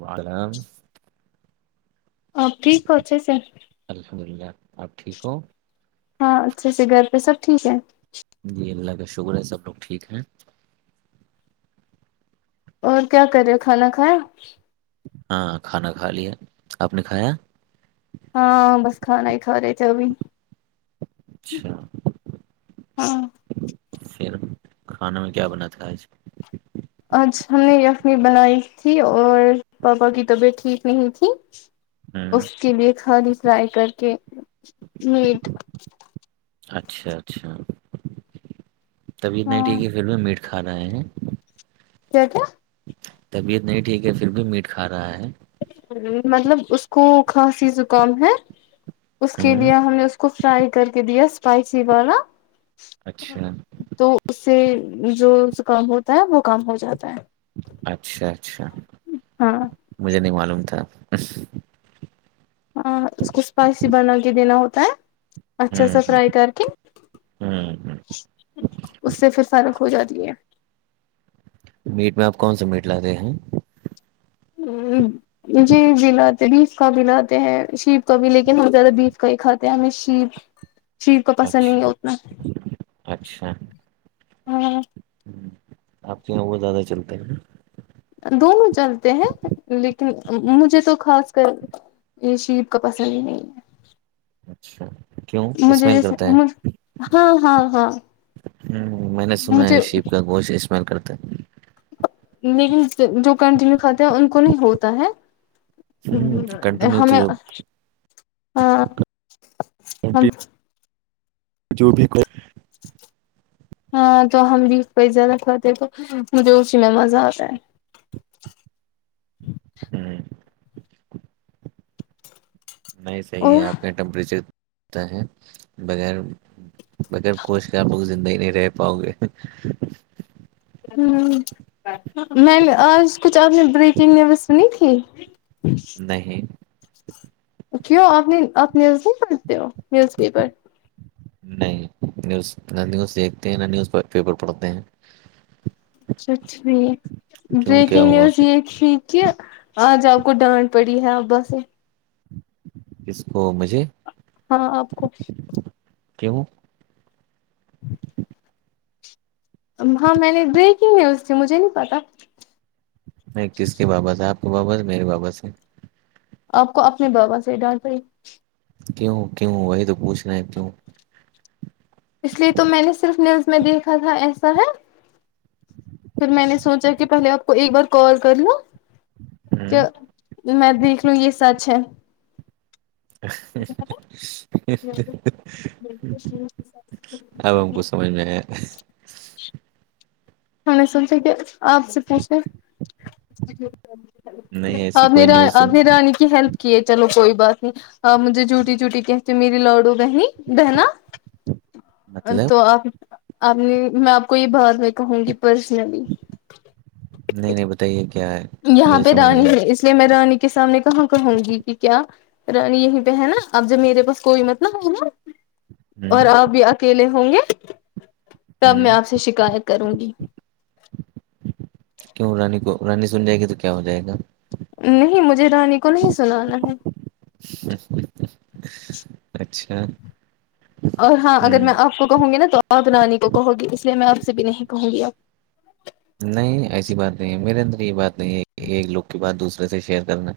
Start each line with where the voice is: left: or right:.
right: ولم
left: ا ٹھیک اچ سر
right: الحمد للہ آپ ٹھیک ہو
left: ہاں اچھے سے گھر پہ سب ٹھیک ہے
right: جی اللہ کا شکر ہے سب لوگ ٹھیک ہیں
left: اور کیا کرے کھانا کھایا
right: ہاں کھانا کھا لیا آپ نے کھایا
left: ہاں بس کھانا ہی کھا رہے تھ اب
right: اچھا
left: ہاں
right: پھر کھانا میں کیا بنا تھا آج
left: آج ہم نے یخنی بنائی تھی اور پاپا کی طبیعت ٹھیک نہیں تھی
right: ہوں
left: اس کے لیے کھانی فرائی کر کے میٹ
right: اچھا اچھا طبیعت نہیں
left: ہاں
right: ٹھیک کہ پھر بھی میٹ کھا رہے ہیں
left: کیا کیا
right: طبیعت نہیں ٹھیک ہے پھر بھی میٹ کھا رہا ہے
left: مطلب اس کو خھاصسی زکام ہے اس کے
right: ہوں
left: لیے ہم نے اس کو فرائی کر کے دیا اسپائسی والا
right: اچھا
left: تو اس سے جو کام ہوتا ہے وہ کام ہو جاتا ہے
right: اچھا اچھا
left: ہاں
right: مجھے نہیں معلوم تھا
left: ہاں اس کو اسپائسی بنا کے دینا ہوتا ہے اچھا
right: ہوں
left: سا
right: ہوں
left: فرائی کر کن
right: ہوں ہ
left: اس سے پھر فرق ہو جاتی ہے
right: میٹ میں آپ کون سا میٹ لاتے ہیں
left: ہ جی جی لاتے بیف کا بھی لاتے ہیں شیف کا بھی لیکن ہم زدہ بیف کئی خاتے ہم شی شف کو پسند نہیں ہے
right: اچھا
left: اتنا ہاں
right: ہ آپ کے یہاں وہت زیادہ چلتا ہے
left: دونوں چلتے ہیں لیکن مجھے تو خاص کر یہ شیب کا پسند ہی نہیں ہے
right: اچھا کیوں
left: مجھے
right: اسمیل
left: جیسے
right: کرتا ہے
left: ہاں ہاں ہاں
right: ہ میں نے سنا ہے
left: مجھے
right: شیپ کا گوشت استعمال کرتا ہے
left: لیکن جو کنٹینیو کھاتے ہیں ان کو نہیں ہوتا ہے
right: ہوں
left: ہ
right: کنٹینیو تو
left: ہمیں
right: جو
left: ہاں ہم
right: کنٹینیو جو بھی کو
left: ہاں تو ہم بھی پزہ کاتے تو مجھے اسی میں مزہ آتا ہے
right: ہوں نہیں صحیح
left: اور
right: ہے آپ کے یہاں ٹمپریچر ا ہے بغیر بگر کوچ کر آپوگ زندگی نہیں رہ پاؤ گے
left: ہوں میں نے آز کچھ آپ نے بریکنگ نیوز سنی تھی
right: دہیں
left: کیوں آپ نہیں آپ نیوز نہیں کرتے ہو نیوز پیپر
right: نہیں نیوز نہ نیوز دیکھتے ہیں نہ نیوز پیپر پڑھتے ہیں
left: اچھا ٹھیک
right: کیوں کیا
left: بریکنگ
right: ہوا
left: نیوز یہ کہ آج آپ کو ڈانڈ پڑی ہے ابا سے
right: جس کو مجھے
left: ہاں آپ کو
right: کہ وہوں
left: جچ [unintelligible] ہاں میں نے بریکنگ نیوز تھی مجھے نہیں پتا
right: میں کس کے وابپس ہے آپ کو وابس میرے وپس ہیں
left: آپ کو اپنے بابا سے ڈال پڑے
right: کیوں کیوں وہی تو پوچھناے ہے کیوں
left: اس لیے تو میں نے صرف نیوز میں دیکھا تھا ایسا ہے
right: ہ [unintelligible]
left: پھر میں نے سوچا کہ پہلے آپ کو ایک بار کال کر لوں کہ
right: ہوں،
left: میں دیکھ لوں یہ سچ ہے
right: ا ک سمج میں
left: ہم نے سنچا کہ آپ سے پوچھے
right: نہیں ایسی
left: ابھی
right: کوئی نیوز تم
left: ابھی رانی کی ہیلپ کہ چلو کوئی بات نہیں مجھے جھوٹی جوٹی کہتی میری لاڈو بہنی بہنا
right: مطلب
left: تو آپ آپ نے میں آپ کو یہ بعات میں کہوں گی پرسنلی
right: نہیں نہیں بتائیے کیا ہے
left: یہاں
right: مجھے
left: پہ
right: سمجھ
left: رانی
right: نہیں آیا
left: ہے اس لیے میں رانی کے سامنے کہاں کہوں گی کہ کیا یہیں پہ ہے نا اب جب میرے پاس کوئی مطلب ہے نا اور
right: ہوں
left: آپ بھی اکیلے ہوں گے تب میں
right: ہوں
left: آپ سے شکایت کروں گی
right: کیوں رانی کو رانی سن جائے گی تو کیا ہو جائے گا
left: نہیں مجھے رانی کو نہیں سنانا ہے [unintelligible]
right: اچھا [unintelligible]
left: اور ہاں اگر میں
right: ہوں
left: آپ کو کہوں گی نا تو آپ نانی کو کہو گی اس لیے میں آپ سے بھی نہیں کہوں گی آپ
right: نہیں ایسی بات نہیں ہے میرے اندر یہ بات نہیں ہے ایک لوگ کی بات دوسرے سے شیئر کرنا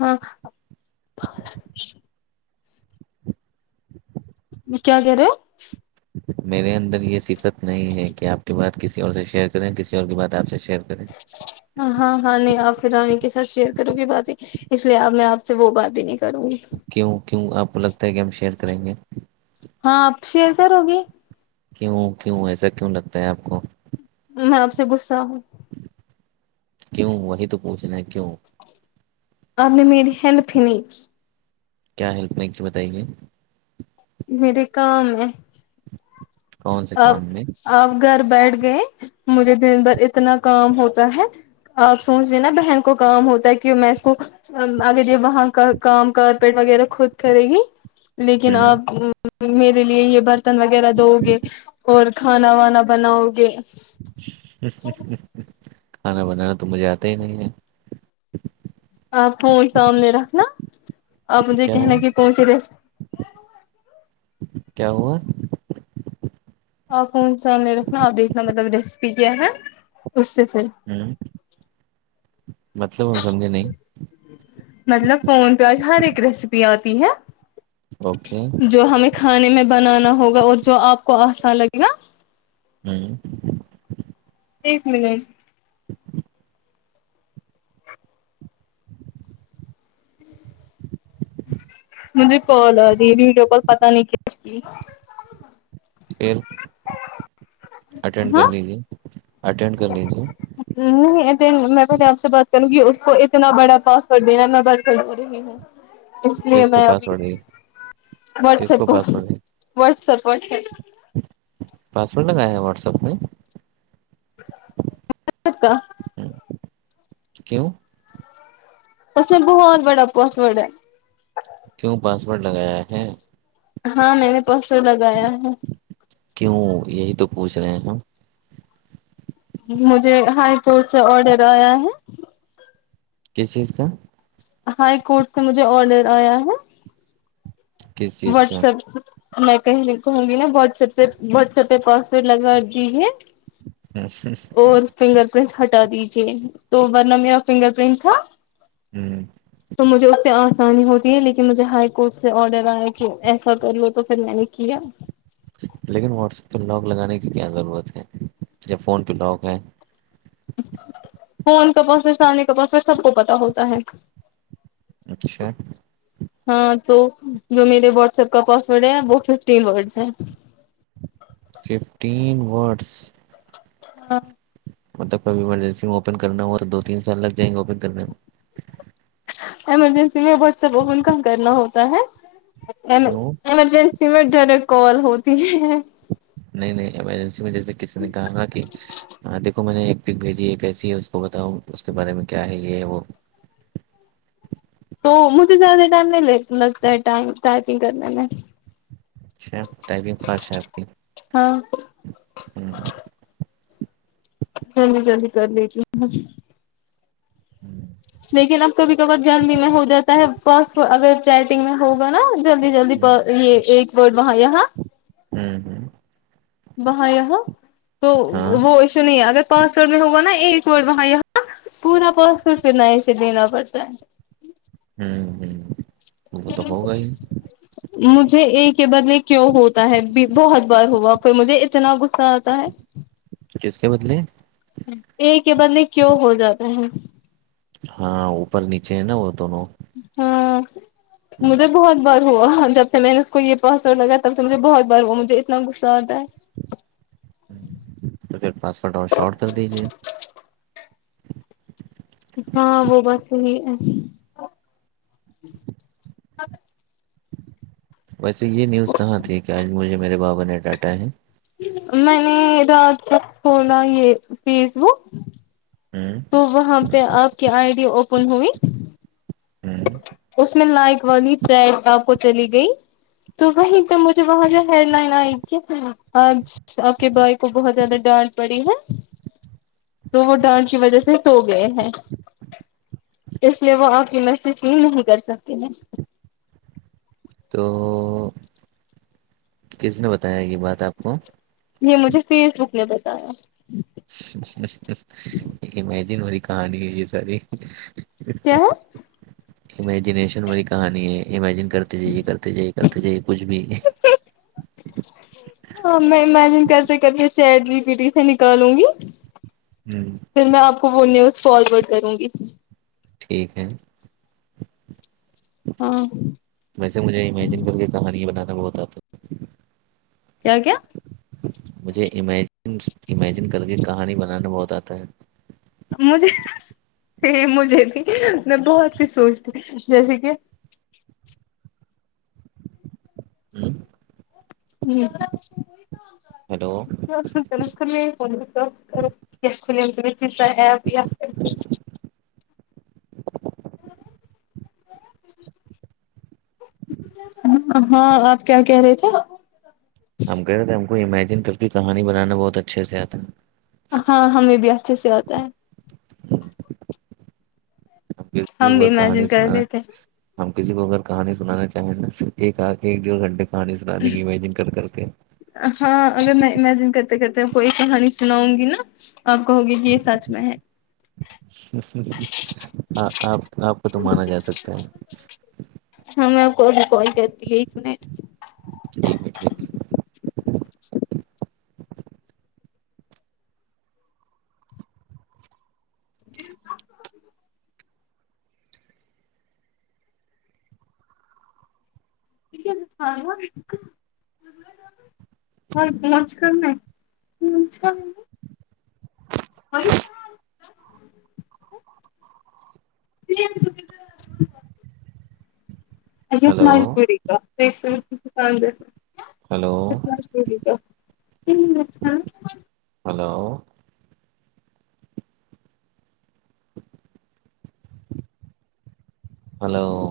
left: ہاں [unintelligible] و کیا گے [unintelligible]
right: میرے اندر یہ صفت نہیں ہے کہ آپ کی بات کسی اور سے شیئر کریں کسی اور کی بات آپ سے شیئر کریں
left: ہاں ہاں نہیں آ پھر رانی کے ساتھ شیئر کرو گے بات ہی اس لیے اب میں آپ سے وہ بات بھی نہیں کروں گی
right: کیوں کیوں آپ کو لگتا ہے کہ ہم شیئر کریں گے
left: ہاں اب شئیر کروگی
right: کیوں کیوں ایسا کیوں لگتا ہے آپ کو
left: میں آپ سے گسا ہوں
right: [unintelligible] کیوں وہی تو پوچھنا ہے کیوں
left: اور نے مل ہیلف نہیں
right: کیا ہیلپ میں کی بتائیے
left: میرے کام ہے
right: کون سے کام میں
left: آپ گھر بیٹھ گئے مجھے دن بھر اتنا کام ہوتا ہے آپ سوچ د نا بہن کو کام ہوتا ہے کہ میں اس کو اگر یہ وہاں کا کام کارپیٹ وغیرہ خود کرے گی لیکن
right: ہوں
left: آپ میرے لیے یہ برتن وغیرہ دوؤ گے اور کھانا وانا بناؤ گے
right: کھانا بنانا تو مجھے آتا ہی نہیں ہے
left: آپ کو سامنے رکھنا آپ مجھے
right: کیا
left: کہنا
right: ہوا
left: کہ پہنچے
right: کیا ہوا
left: اور فون سے سامنے رکھنا اور دیکھنا مطلب ریسیپی کیا ہے اس سے پھر
right: ہوں مطلب ہم سمجیں نہیں
left: مطلب فون پہ آج ہر ایک ریسیپی آتی ہے
right: اوکے
left: جو ہمیں کھانے میں بنانا ہوگا اور جو آپ کو آسا لگے گا
right: ہوں
left: ایک منٹ
right: [inaudible]
left: مجھے کال ہے دیلی ویڈیو کال پتا نہیں کی اس کی
right: پھر اٹینڈ کر
left: ہاں
right: لیجیے اٹینڈ کر لیجیے
left: میں پہل آپ سے بات کروں کہ اس کو اتنا بڑا پاسورڈ دینا ہے میں بات کر د رہی ہ اس لیے
right: کس کو
left: میں ابھی
right: پاسورڈ ہے کس
left: واٹسپ کو
right: پاسورڈ ہے
left: واٹسپ و
right: پاسورڈ لگایا ہے واٹس ایپ میں
left: کا
right: ہ کی [unintelligible]
left: پ بہت بڑا پوس بڑا
right: کیوں پاسورڈ لگایا ہے
left: ہاں میں نے پرسوں لگایا ہے
right: کیوں یہی تو پوچھ رہے ہیں ہم
left: مجھے ہائی کٹ سے آڈر آیا ہے
right: کس چیز کا
left: ہائی کورٹ سے مجھے آڈر آیا ہے
right: کس چیز کا
left: واٹسپ میں کہیں کہوں گی نا واٹس پہ واٹسپ پہ پاسورڈ لگا دیجیے اور فنگر پرنٹ ہٹا دیجیے تو ورنہ میرا فنگر پرنٹ تھا
right: ہوں
left: تو مجھے اس سے آسانی ہوتی ہے لیکن مجھے ہائی کورٹ سے آڈر آیا کہ ایسا کر لو تو پھر میں نے کیا
right: لیکن واٹسپ پہ لاک لگانے کی کیا ضرورت ہے جیاب فون پہ لاک ہے
left: فون کا پاس ہے سانی کا پاس میں سب کو پت ہوتا ہے
right: اچھا
left: ہاں تو جو میرے واٹس ایپ کا پاسورڈ ہے وہ ففٹ ورڈس ہیں
right: ففٹین ورڈس
left: ہاں
right: مطلب کوبھی ایمرجنسی میں اوپن کرنا ہوا تو دو تین سال لگ جائیں گے اوپن کرنے میں
left: ایمرجنسی میں ب س کام کرنا ہوتا ہے
right: کیوں
left: ایمرجنسی میں ڈائریکٹ کال ہوتی ہے
right: نہیں نہیں ایمرجنسی میں جیسے کسی نے کہا کہ د اس کو میں نے ایک پک بھیجی ہے کیسی ہے اس کو بتاؤ اس کے بارے میں کیا ہے یہ ہے وہ
left: تو مجھے زیادہ ٹائم نہیں لگتا ہے ٹائم ٹرائپنگ کرنے میں
right: اچھا ٹائمنگ فاسٹ ہے آپ کی
left: ہاں
right: ہوں
left: ہل جی جلی کر لی ت
right: ہوں
left: لیکن اب کبھی کبار جلدی میں ہو جاتا ہے بس اگر چاہ گ میں ہوگا نا جلدی جلدی
right: ہوں
left: یہ ایک ورڈ وہاں یہاں
right: ہوں ہوں
left: وہاں یہاں تو
right: ہاں
left: وہ ایسو نہیں اگر پاس وورڈ میں ہوگا نا ایک وورڈ میںاں یہاں پورا پاسورڈ پ ن سے دینا پڑتا ہے
right: ہوں ہ وہ تو ہوگا ہی
left: مجھے ایک کے بد میں کیوں ہوتا ہے بہت بار ہوا پھر مجھے اتنا غصہ آتا ہے
right: کس کے بدلے
left: ایک کے بدے کیوں ہو جاتا ہے
right: ہاں اوپر نیچے ہے نا وہ دونوں
left: ہاں مج توے بہت ب وہ جب سے میں نے اس کو یہ پاسورڈ لگیا تب سے مجھے بہت بار وہ مجھے اتنا غصہ آتا ہے
right: ہ تو پھر پاسورڈ اور شاٹ کر دیجیے
left: ہاں وہ بات صحیح ہے
right: ویسے یہ نیوز کہاں تھی کہ آج مجھے میرے بابا نے ڈانٹا ہے
left: میں نے رات تک کھولا یہ فیس بک
right: ہوں
left: تو وہاں پہ آپ کی آئی ڈی اوپن ہوئی
right: ہوں
left: اس میں لائک والی چیٹ آپ کو چلی گئی تو وہیں تو مجھے وہاں سے ہیڈ لائن آئی گ آج آپ کے بھائی کو بہت زیادہ ڈانٹ پڑی ہے تو وہ ڈانڈ کی وجہ سے سو گئے ہیں اس لیے وہ آپ کی نش سیل نہیں کر سکتے ہیں
right: تو کس نے بتایا یہ بات آپ کو
left: یہ مجھے فیس بک نے بتایا
right: امیجن والی کہانی ہو یہ ساری
left: کیاوں
right: امیجنییشن والی کہانی ہے امیجن کرتے جاہے کرتے جیے کرتے جیے کچھ بھی
left: جی ہاں میں امیجن کرتے کربھی چیید جی بیٹی سے نکالوں گی
right: ہوں
left: پھر میں آپ کو وہ نیوز فارورڈ کروں گی
right: ٹھیک ہے
left: ہاں
right: ویسے مجھے امیجن کر کے کہانی بنانا بہت آتا
left: کیا کیا
right: مجھے امیجن امیجن کر کے کہانی بنانا بہت آتا ہے
left: مجھے نہیں مجھے نہیں میں بہت کچھ سوچتی جیسے کہ
right: ہوں
left: جی
right: ہیلو
left: ن کر فون دتا س خلی آ ت ایپ [inaudible] ہاں آپ کیا کہہ رہے تھے
right: ہم کہہ رہ تھے ہم کو امیجن کر کے کہانی بنانا بہت اچھے سے آتا ہے
left: ہاں ہمیں بھی اچھے سے آتا ہے ہم بھی
right: اور کہانی
left: امیجن کر
right: سنا
left: رہے تھے
right: ہم کسی کو اگر کہانی سنانا چاہیںا ایک آ کے ایک ڈیڑھ گھنٹے کہانی سنا دیں گے امیجن کر کر کے
left: ہاں اگر میں امیجن کرتے کرتے کوئی کہانی سناؤں گی نا آپ کو ہوگی کہ یہ سچ میں ہے
right: آپ آپ کو تو مانا جا سکتا ہے
left: ہاں میں کوب کوال کرتی ہے
right: ٹھیک ہے ٹھیک ہے
left: پھر سان گا اور لچ کر میںا ہ ج ا
right: ہلو
left: مج
right: ہلو
left: کاک [inaudible]
right: ہلو ہلو